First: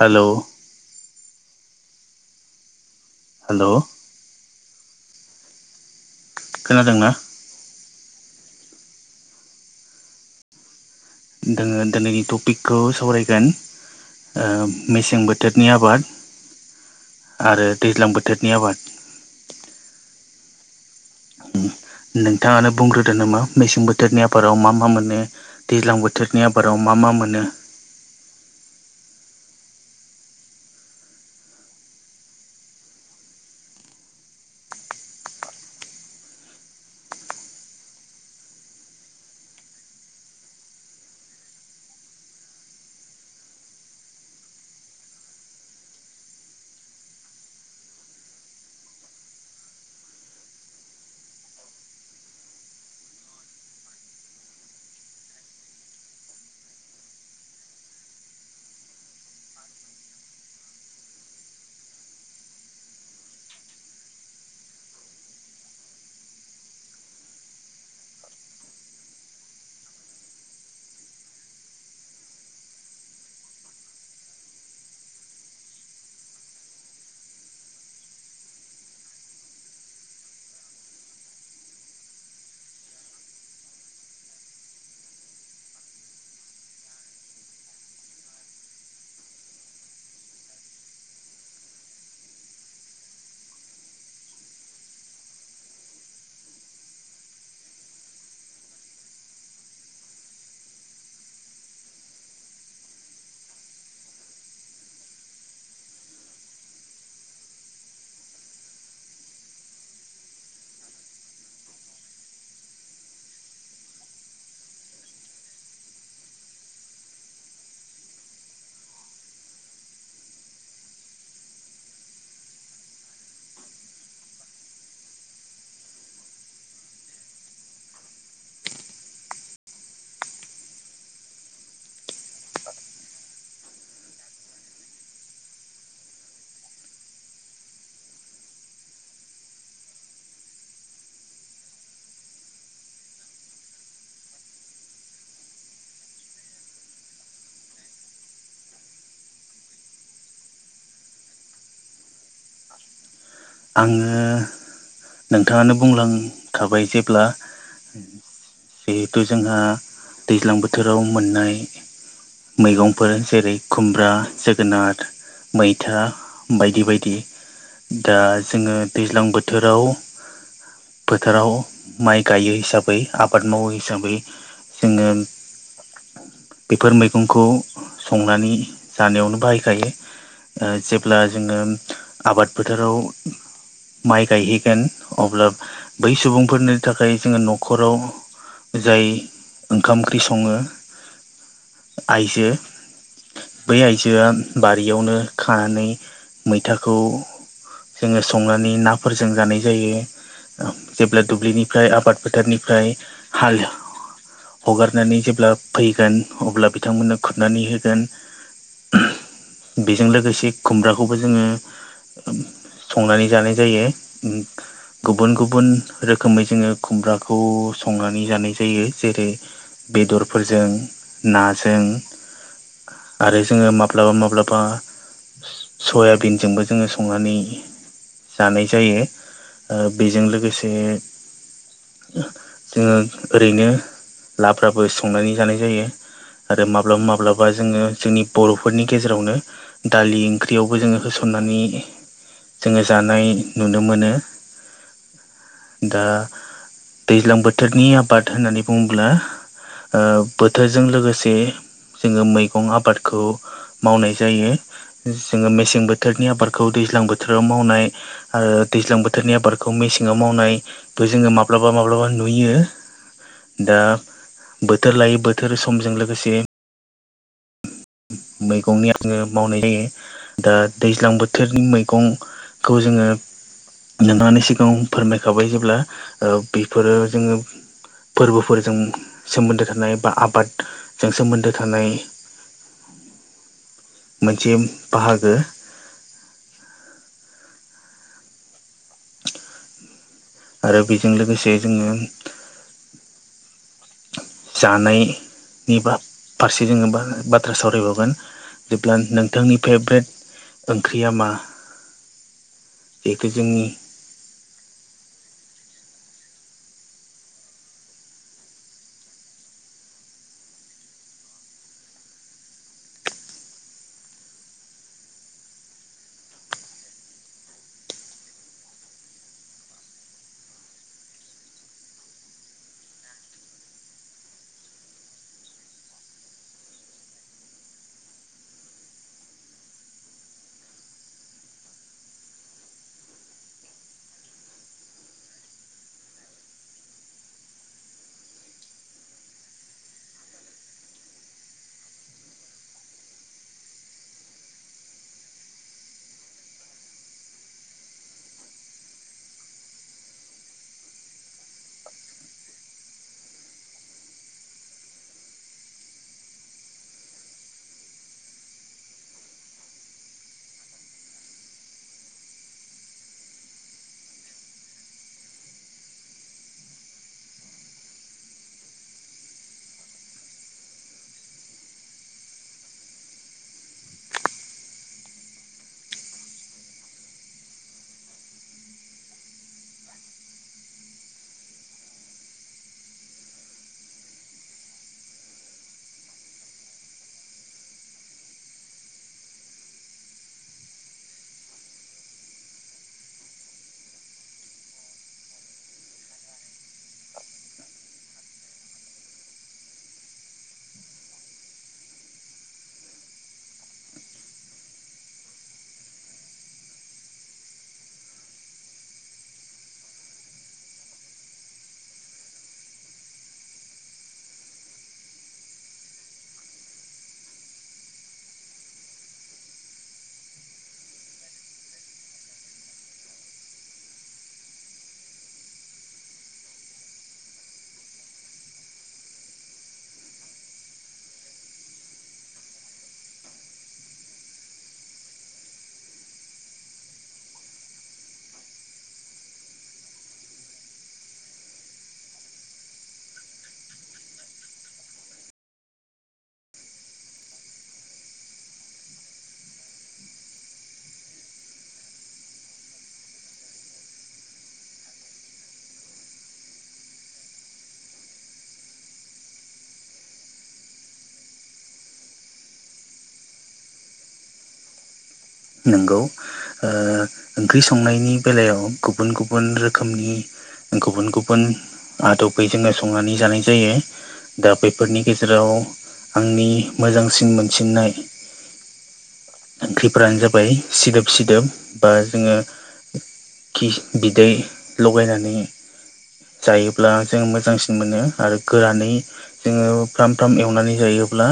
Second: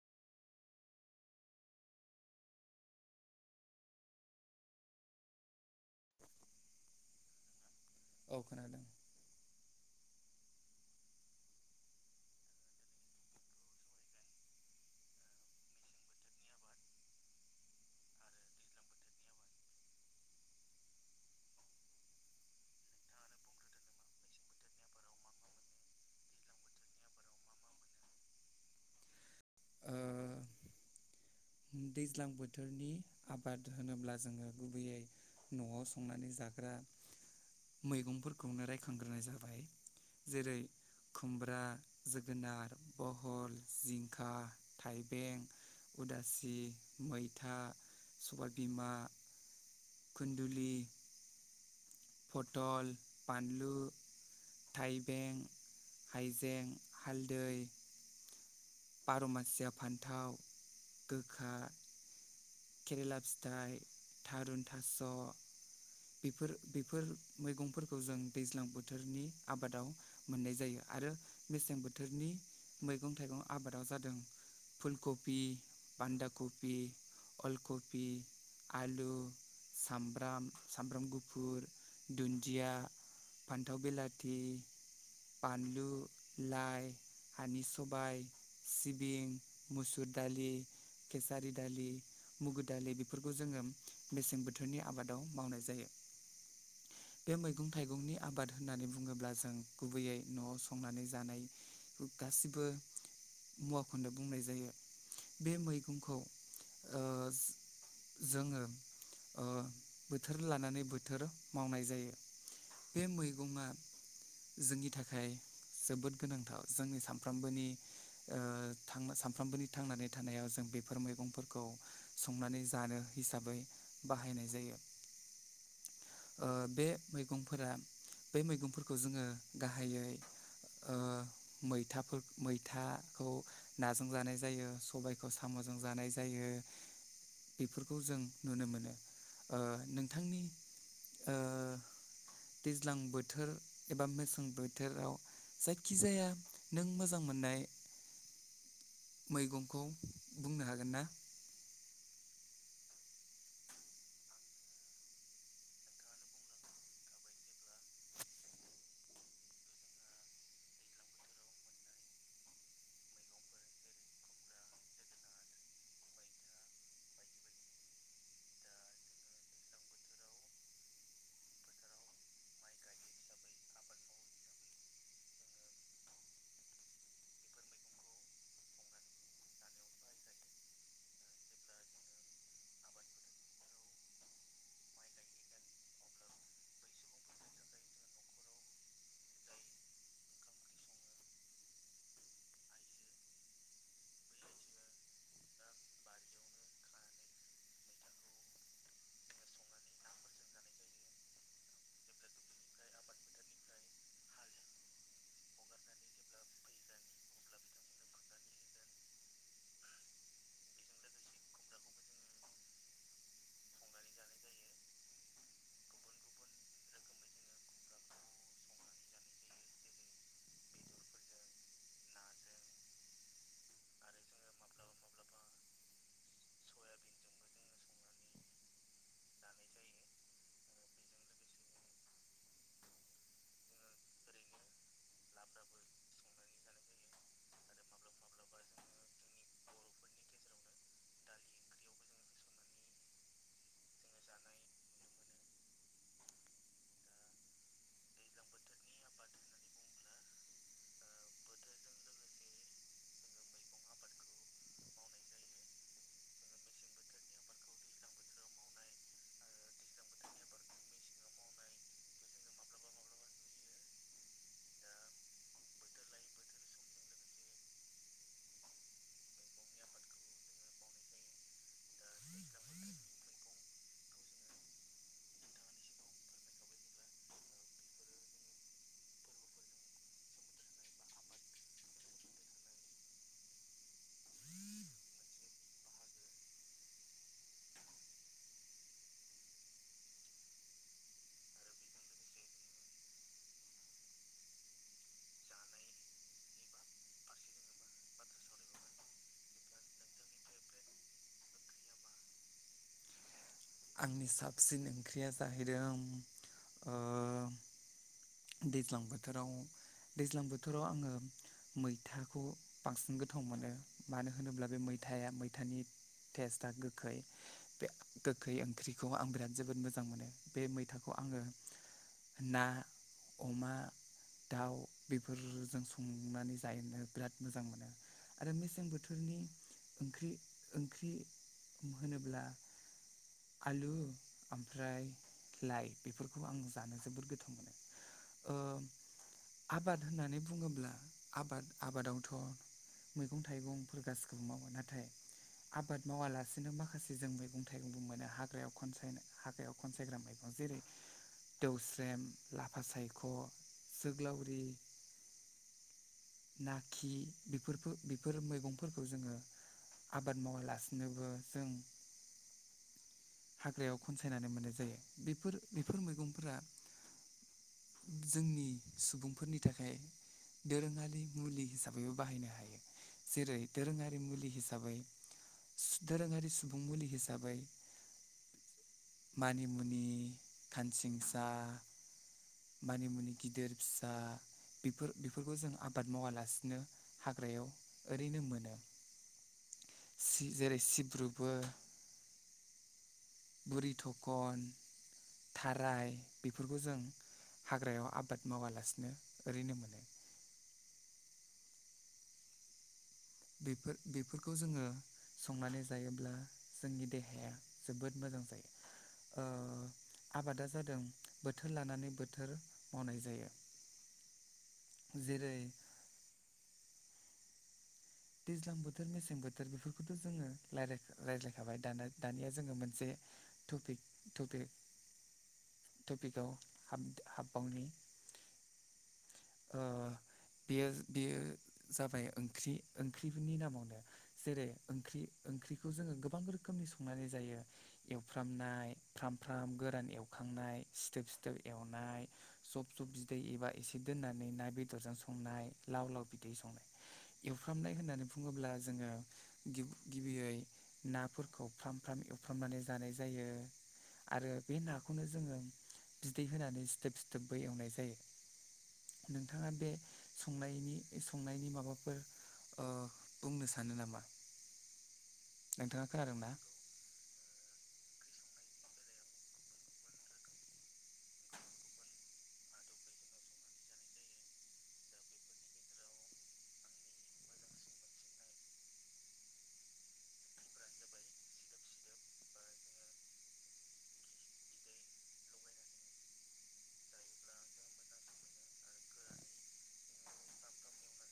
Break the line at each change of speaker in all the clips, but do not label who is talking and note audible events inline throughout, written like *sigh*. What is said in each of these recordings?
Hello hello खोनादोंना?
औ खोनादों।
दोङो दिनैनि ट'पिखौ सावरायगोन ओ मेसें बोथोरनि आबाद आरो दैज्लां बोथोरनि आबाद। नोंथाङानो बुंग्रोदो नामा? मेसें बोथोरनि आबादाव मा मा मोनो। दैज्लां बोथोरनि आबादाव मा मा मोनो।
ओ दैज्लां बोथोरनि आबाद होनोब्ला जोङो, गुबैयै न'आव संनानै जाग्रा मैगंफोरखौ नो रायखांग्रोनाय जाबाय जेरै खुमब्रा, जोगोनार, बहल, जिंखा, थाइबें उदासि, मैथा, सबायबिमा खुन्दुलि, पथल, बानलु थाइबें, हाइजें, हालदै पारमासिया फान्थाव, गोखा केरेला फिथाइ, थारुन थास' बेफोर बेफोर मैगंफोरखौ जों दैज्लां बोथोरनि आबादाव मोननाय जायो आरो मेसें बोथोरनि मैगं थाइगं आबादाव जादों फुल कबि, बान्दा कफि अलकपि आलु, सामब्राम, साम्ब्राम गुफुर, दुनदिया फान्थाव बिलाथि, बानलु, लाइ हानि सबा, सिबिं, मुसुर दालि केसारि दालि मुगु दालि बेफोरखौ जोङो मेसें बोथोरनि आबादाव मावनाय जायो।
*inaudible*
बे मैगं थाइगंनि आबाद होननानै बुङोब्ला जों गुबैयै न'आव संनानै जानाय गासिबो मुवाखौनो बुंनाय जायो बे मैगंखौ ओ जोङो बोथोर लानानै बोथोर मावनाय जायो बे मैगंआ जोंनि थाखाय जोबोद गोनांथार जोंनि सानफ्रामबोनि सानफ्रामबोनि थांनानै थानायाव जों बे बे मैंफोरखौ संनानै ज हिसाबै बाहायनाय जायो। ओ बे मैगंफोरा बे मैगंफोरखौ जोङो गाहायै ओ मैथाफोर मैथाखौ नाजों जानाय जायो सबायखौ साम'जों जानाय जायो बेफोरखौ जों नुनो मोनो नोंथांनि दैज्लां बोथोर एबा मेसें बोथोराव जायखिजाया नों मोजां मोननाय मैगंखौ बुंनो हागोन ना
आङो नोंथाङानो बुंलांखाबाय जेब्ला जिहेथु जोंहा दैज्लां बोथोराव मोननाय मैगंफोर जेरै खुमब्रा जोगोनार मैथा बायदि बायदि दा जोङो दैज्लां बोथोराव फोथोराव माइ गायो हिसाबै आबाद मावो हिसाबै सिगोल बेफोर मैगंखौ संनानै जानायावनो बाहायखायो जेब्ला जोङो आबाद फोथाराव माइ गायहैगोन अब्ला बै सुबुंफोरनि थाखाय जोङो न'खराव जाय ओंखाम ओंख्रि सङो आइजो बै आइजोआ बारियावनो खानानै मैथाखौ जोङो संनानै नाफोरजों जानाय जायो जेब्ला दुब्लिनिफ्राय आबाद फोथारनिफ्राय हालो हगारनानै जेब्ला फैगोन अब्ला बिथांमोननो खुरनानै होगोन बेजों लोगोसे खुमब्राखौबो जोङो संनानै जानाय जायो गुबुन गुबुन रोखोमै जोङो खुमब्राखौ संनानै जानाय जायो जेरै बेदरफोरजों नाजों आरो जोङो माब्लाबा माब्लाबा सयाबिन जोंबो जोङो संनानै जानाय जायो बेजों लोगोसे जोङो ओरैनो लाफ्राबो संनानै जानाय जायो आरो माब्लाबा माब्लाबा जोङो जोंनि बर'फोरनि गेजेरावनो दालि ओंख्रियावबो जो हो बुथन्नानै जोङो जानाय नुनो मोनो दा दैज्लां बोथोरनि आबाद होननानै बुङोब्ला बोथोरजों लोगोसे जोङो मैगं आबादखौ मावनाय जायो जोङो मेसें बोथोर बोथोरनि आबादखौ दैज्लां बोथोराव मावनाय आरो दैज्लां बोथोरनि आबादखौ मेसेङाव मावनाय थ जोङो माब्लाबा माब्लाबा नुयो दा बोथोर लायै बोथोर समजों लोगोसे मैगंनि आङो मावनाय जायो दा दैज्लां बोथोरनि मैगंखौ जोङो नोंथांनि सिगांङाव फोरमायखाबाय जेब्ला ओ बेफोरो जोंङो फोरबोफोरजों सोमोन्दो थानाय बा आबादजों सोमोन्दो थानाय मोनसे बाहागो *inaudible* आरो बेजों लोगोसे जोंङो जानायनि फारसे जोंङो बाथ्रा सावरायबावगोन जेब्ला नोंथांनि फेभ्रेट ओंख्रिया मा बेेखौ जोंनि
आंनि साबसिन ओंख्रिया जाहैदों दैज्लां बोथोराव दैज्लां बोथोराव आंङो मैथाखौ बांसिन गोथाव मोनो मानो होनोब्ला बे मैथाया मैथानि टेस्टा गोखै बे गोखै ओंख्रिखौ आं बिराद जोबोद मोजां मोनो बे मैथाखौ आंङो ना अमा दाउ बेफोरजों संनानै जाहनो बिराद मोजां मोनो आरो मेसें बोथोरनि ओंख्रि ओंख्रि होनोब्ला आलु ओमफ्राय लाइ बेफोरखौ आं जानो जबोर गोथाव मोनो। ओ आबाद होननानै बुंङोब्ला आबाद आबादावथ' मैगं थाइगंफोर गासिखौबो मावो नाथाय आबाद मावालासिनो माखासे जों मैगं थाइगंबो मोनो हाग्रायाव खनसायनो हाग्रायाव खनसायग्रा मैगं जेरै दौस्रेम ला लाफासायख' सोग्लावरि नाखि बेफोर बेफोर मैगंफोरखौ जोंङो आबाद मावालासिनोबो जों हाग्रायाव खनसायनानै मोननाय जायो बेफोर बेफोर मैगंफोरा जोंनि सुबुंफोरनि थाखाय दोरोंङारि मुलि हिसाबैबो बाहायनो हायो। जेरै दोरोंङारि मुलि हिसाबै दोरोंङारि सुबुं मुलि हिसाबै मानिमुनि खानसिंखुसा मानिमुनि गिदिर फिसा बेफोर बेफोरखौ जों आबाद मावालासिनो हाग्रायाव ओरैनो मोनो। जेरै सिब्रुबो बुरि थखन थाराय बेफोरखौ जों हाग्रायाव आबाद मावालासिनो ओरैनो मोनो। बेफोर बेफोरखौ जोंङो। संनानै जायोब्ला जोंनि देहाया जोबोद मोजां जायो। आबादा जादों बोथोर लानानै बोथोर मावनाय जायो। जेरै दैज्लां बोथोर मेसें बोथोर बेफोरखौथ' जोंङो रायज्लायखाबाय दा दानिया जोंङो मोनसे थपि थपि टपिकआवाब हाबबावनि बेयो बेयो जाबाय ओंख्रि ओंख्रिनि नामावनो जेरै ओंख्रि ओंख्रिखौ जोंङो गोबां रोखोमनि संनानै जायो। एवफ्रामनाय फ्राम फ्राम गोरान एवखांनाय सिथोब सिथोब एवनाय जब जब बिदै एबा एसे दोननानै ना बेदरजों संनाय लाव लाव बिदै संनाय सुफ्रामनाय होननानै बुंङोब्ला जोंङो गिबियै नाफोरखौ फ्राम फ्राम एवफ्रामनानै जानाय जायो। आरो बे नाखौनो जोङो बिदै होनानै सिथोब सिथोब बै एवनाय जायो। नोंथाङा बे संनायनि संनायनि माबाफोर ओ बुंनो सानो नामा?
नंगौ।
नोंथाङा खोनादोंना
ओ ओंख्रि संनायनि बेलायाव गुबुन गुबुन रोखोमनि गुबुन गुबुन आदबै जोङो संनानै जानाय जायो। दा बेफोरनि गेजेराव आंनि मोजांसिन मोनसिननाय ओंख्रिफोरानो जाबाय सिदोब सिदोब बा जोङो खिस बिदै लगायनानै जायोब्ला जों मोजांसिन मोनो आरो गोरानै। जोङो फ्राम फ्राम एवनानै जायोब्ला।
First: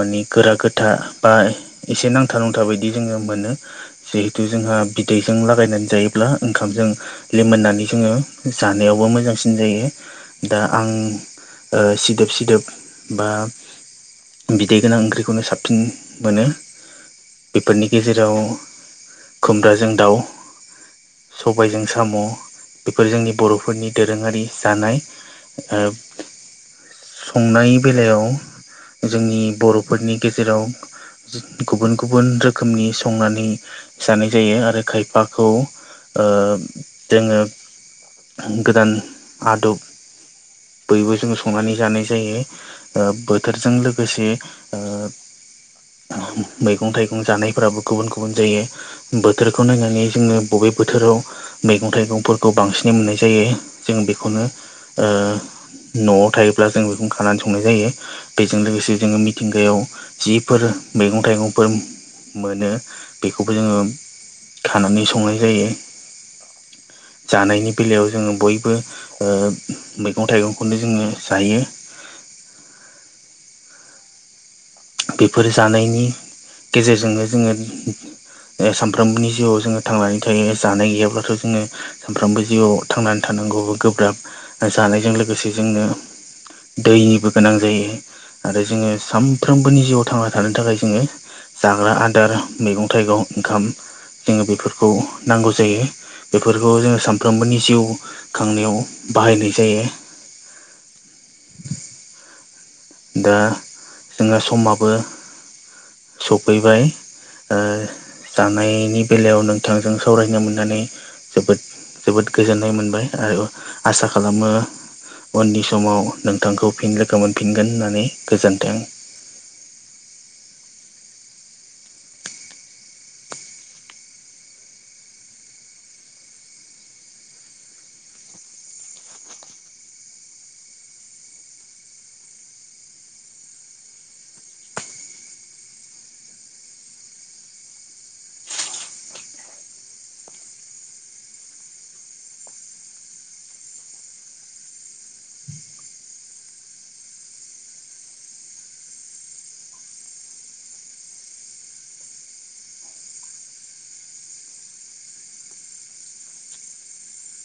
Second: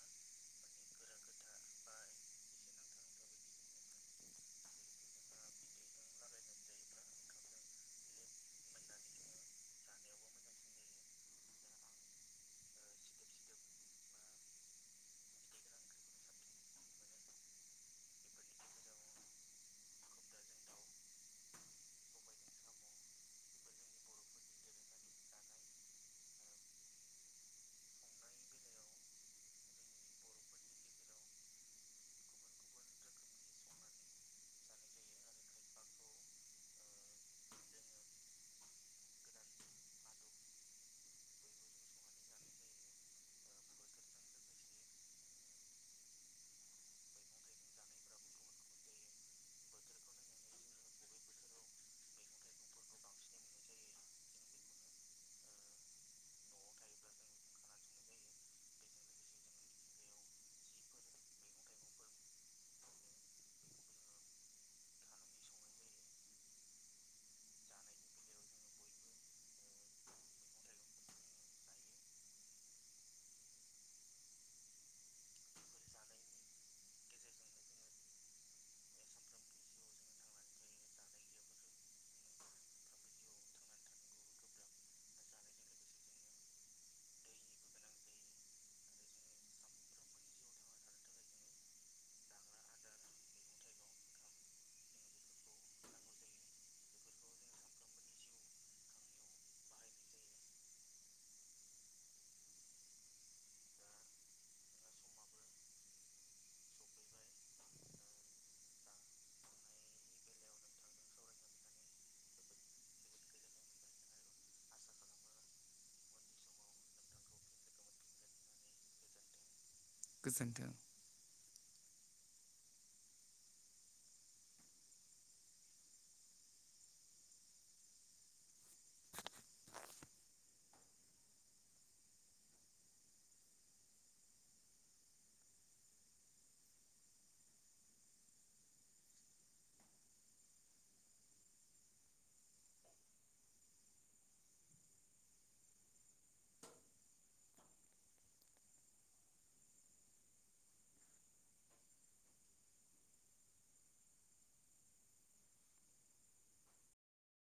मानि गोरा गोथा बा एसे नांथा नांथा बायदि जोङो मोनो। जिहेथु जोंहा बिदैजों लागायनानै जायोब्ला ओंखामजों लेमोननानै जोङो जानायावबो मोजांसिन जायो। दा आं ओ सिदोब सिदोब बा बिदै गोनां ओंख्रिखौनो साबसिन मोनो। बिफोरनि गेजेराव खुमब्राजों दाउ, सबायजों साम' बेफोर जोंनि बर'फोरनि दोरोङारि जानाय। ओ संनाय बेलायाव जोंनि बर'फोरनि गेजेराव जो गुबुन गुबुन रोख खोमनि संनानै जानाय जायो आरो खायफाखौ ओ जोङो गोदान आदब बयबो जों संनानै जानाय जायो। ओ बोथोरजों लोगोसे ओ मैगं-थाइगं जानाय फोराबो गुबुन गुबुन जायो। बोथोरखौ नायनानै जोङो बबे बोथोराव मैगं-थाइगंफोरखौ बांसिनै मोननाय जायो जों बेखौनो ओ न'आव थायोब्ला जों बेखौनो खानानै संनाय जायो। बेजों लोगोसे जोंङो मिथिंगायाव जिफोर मैगं-थाइगंफोर मोनो बेखौबो जोङो खानानै संनाय जायो। जानायनि बेलायाव जोङो बयबो। ओ मैगं-थाइगंखौनो जोङो जायो। बेफोर जानायनि गेजेरजोंनो जोंओ ओ सानफ्रोमबोनि जिउआव जोङो थांनानै थायो। जानाय गैयाब्लाथ' जोङो सानफ्रोमबो जिउआव थांनानै थानांगौबो गोब्राब जानायजों लोगोसे जोंनो दैनिबो गोनां जायो आरो जोङो सानफ्रोमबोनि जिउआव थांना थानो थाखाय जोङो जाग्रा आदार मैगं-थाइगं ओंखाम जोङो बेफोरखौ नांगौ जायो। बेफोरखौ जोङो सानफ्रोमबोनि जिउ खांनायाव बाहायनाय जायो। दा जोङो समाबो सफैबाय ओ जानायनि बेलायाव नोंथांजों सावरायनो मोननानै जोबोद जोबोद गोजोननाय मोनबाय आरो आसा खालामो उननि समाव नोंथांखौ फिन लोगो मोनफिनगोन होननानै गोजोन्थों।
गोजोन्थों।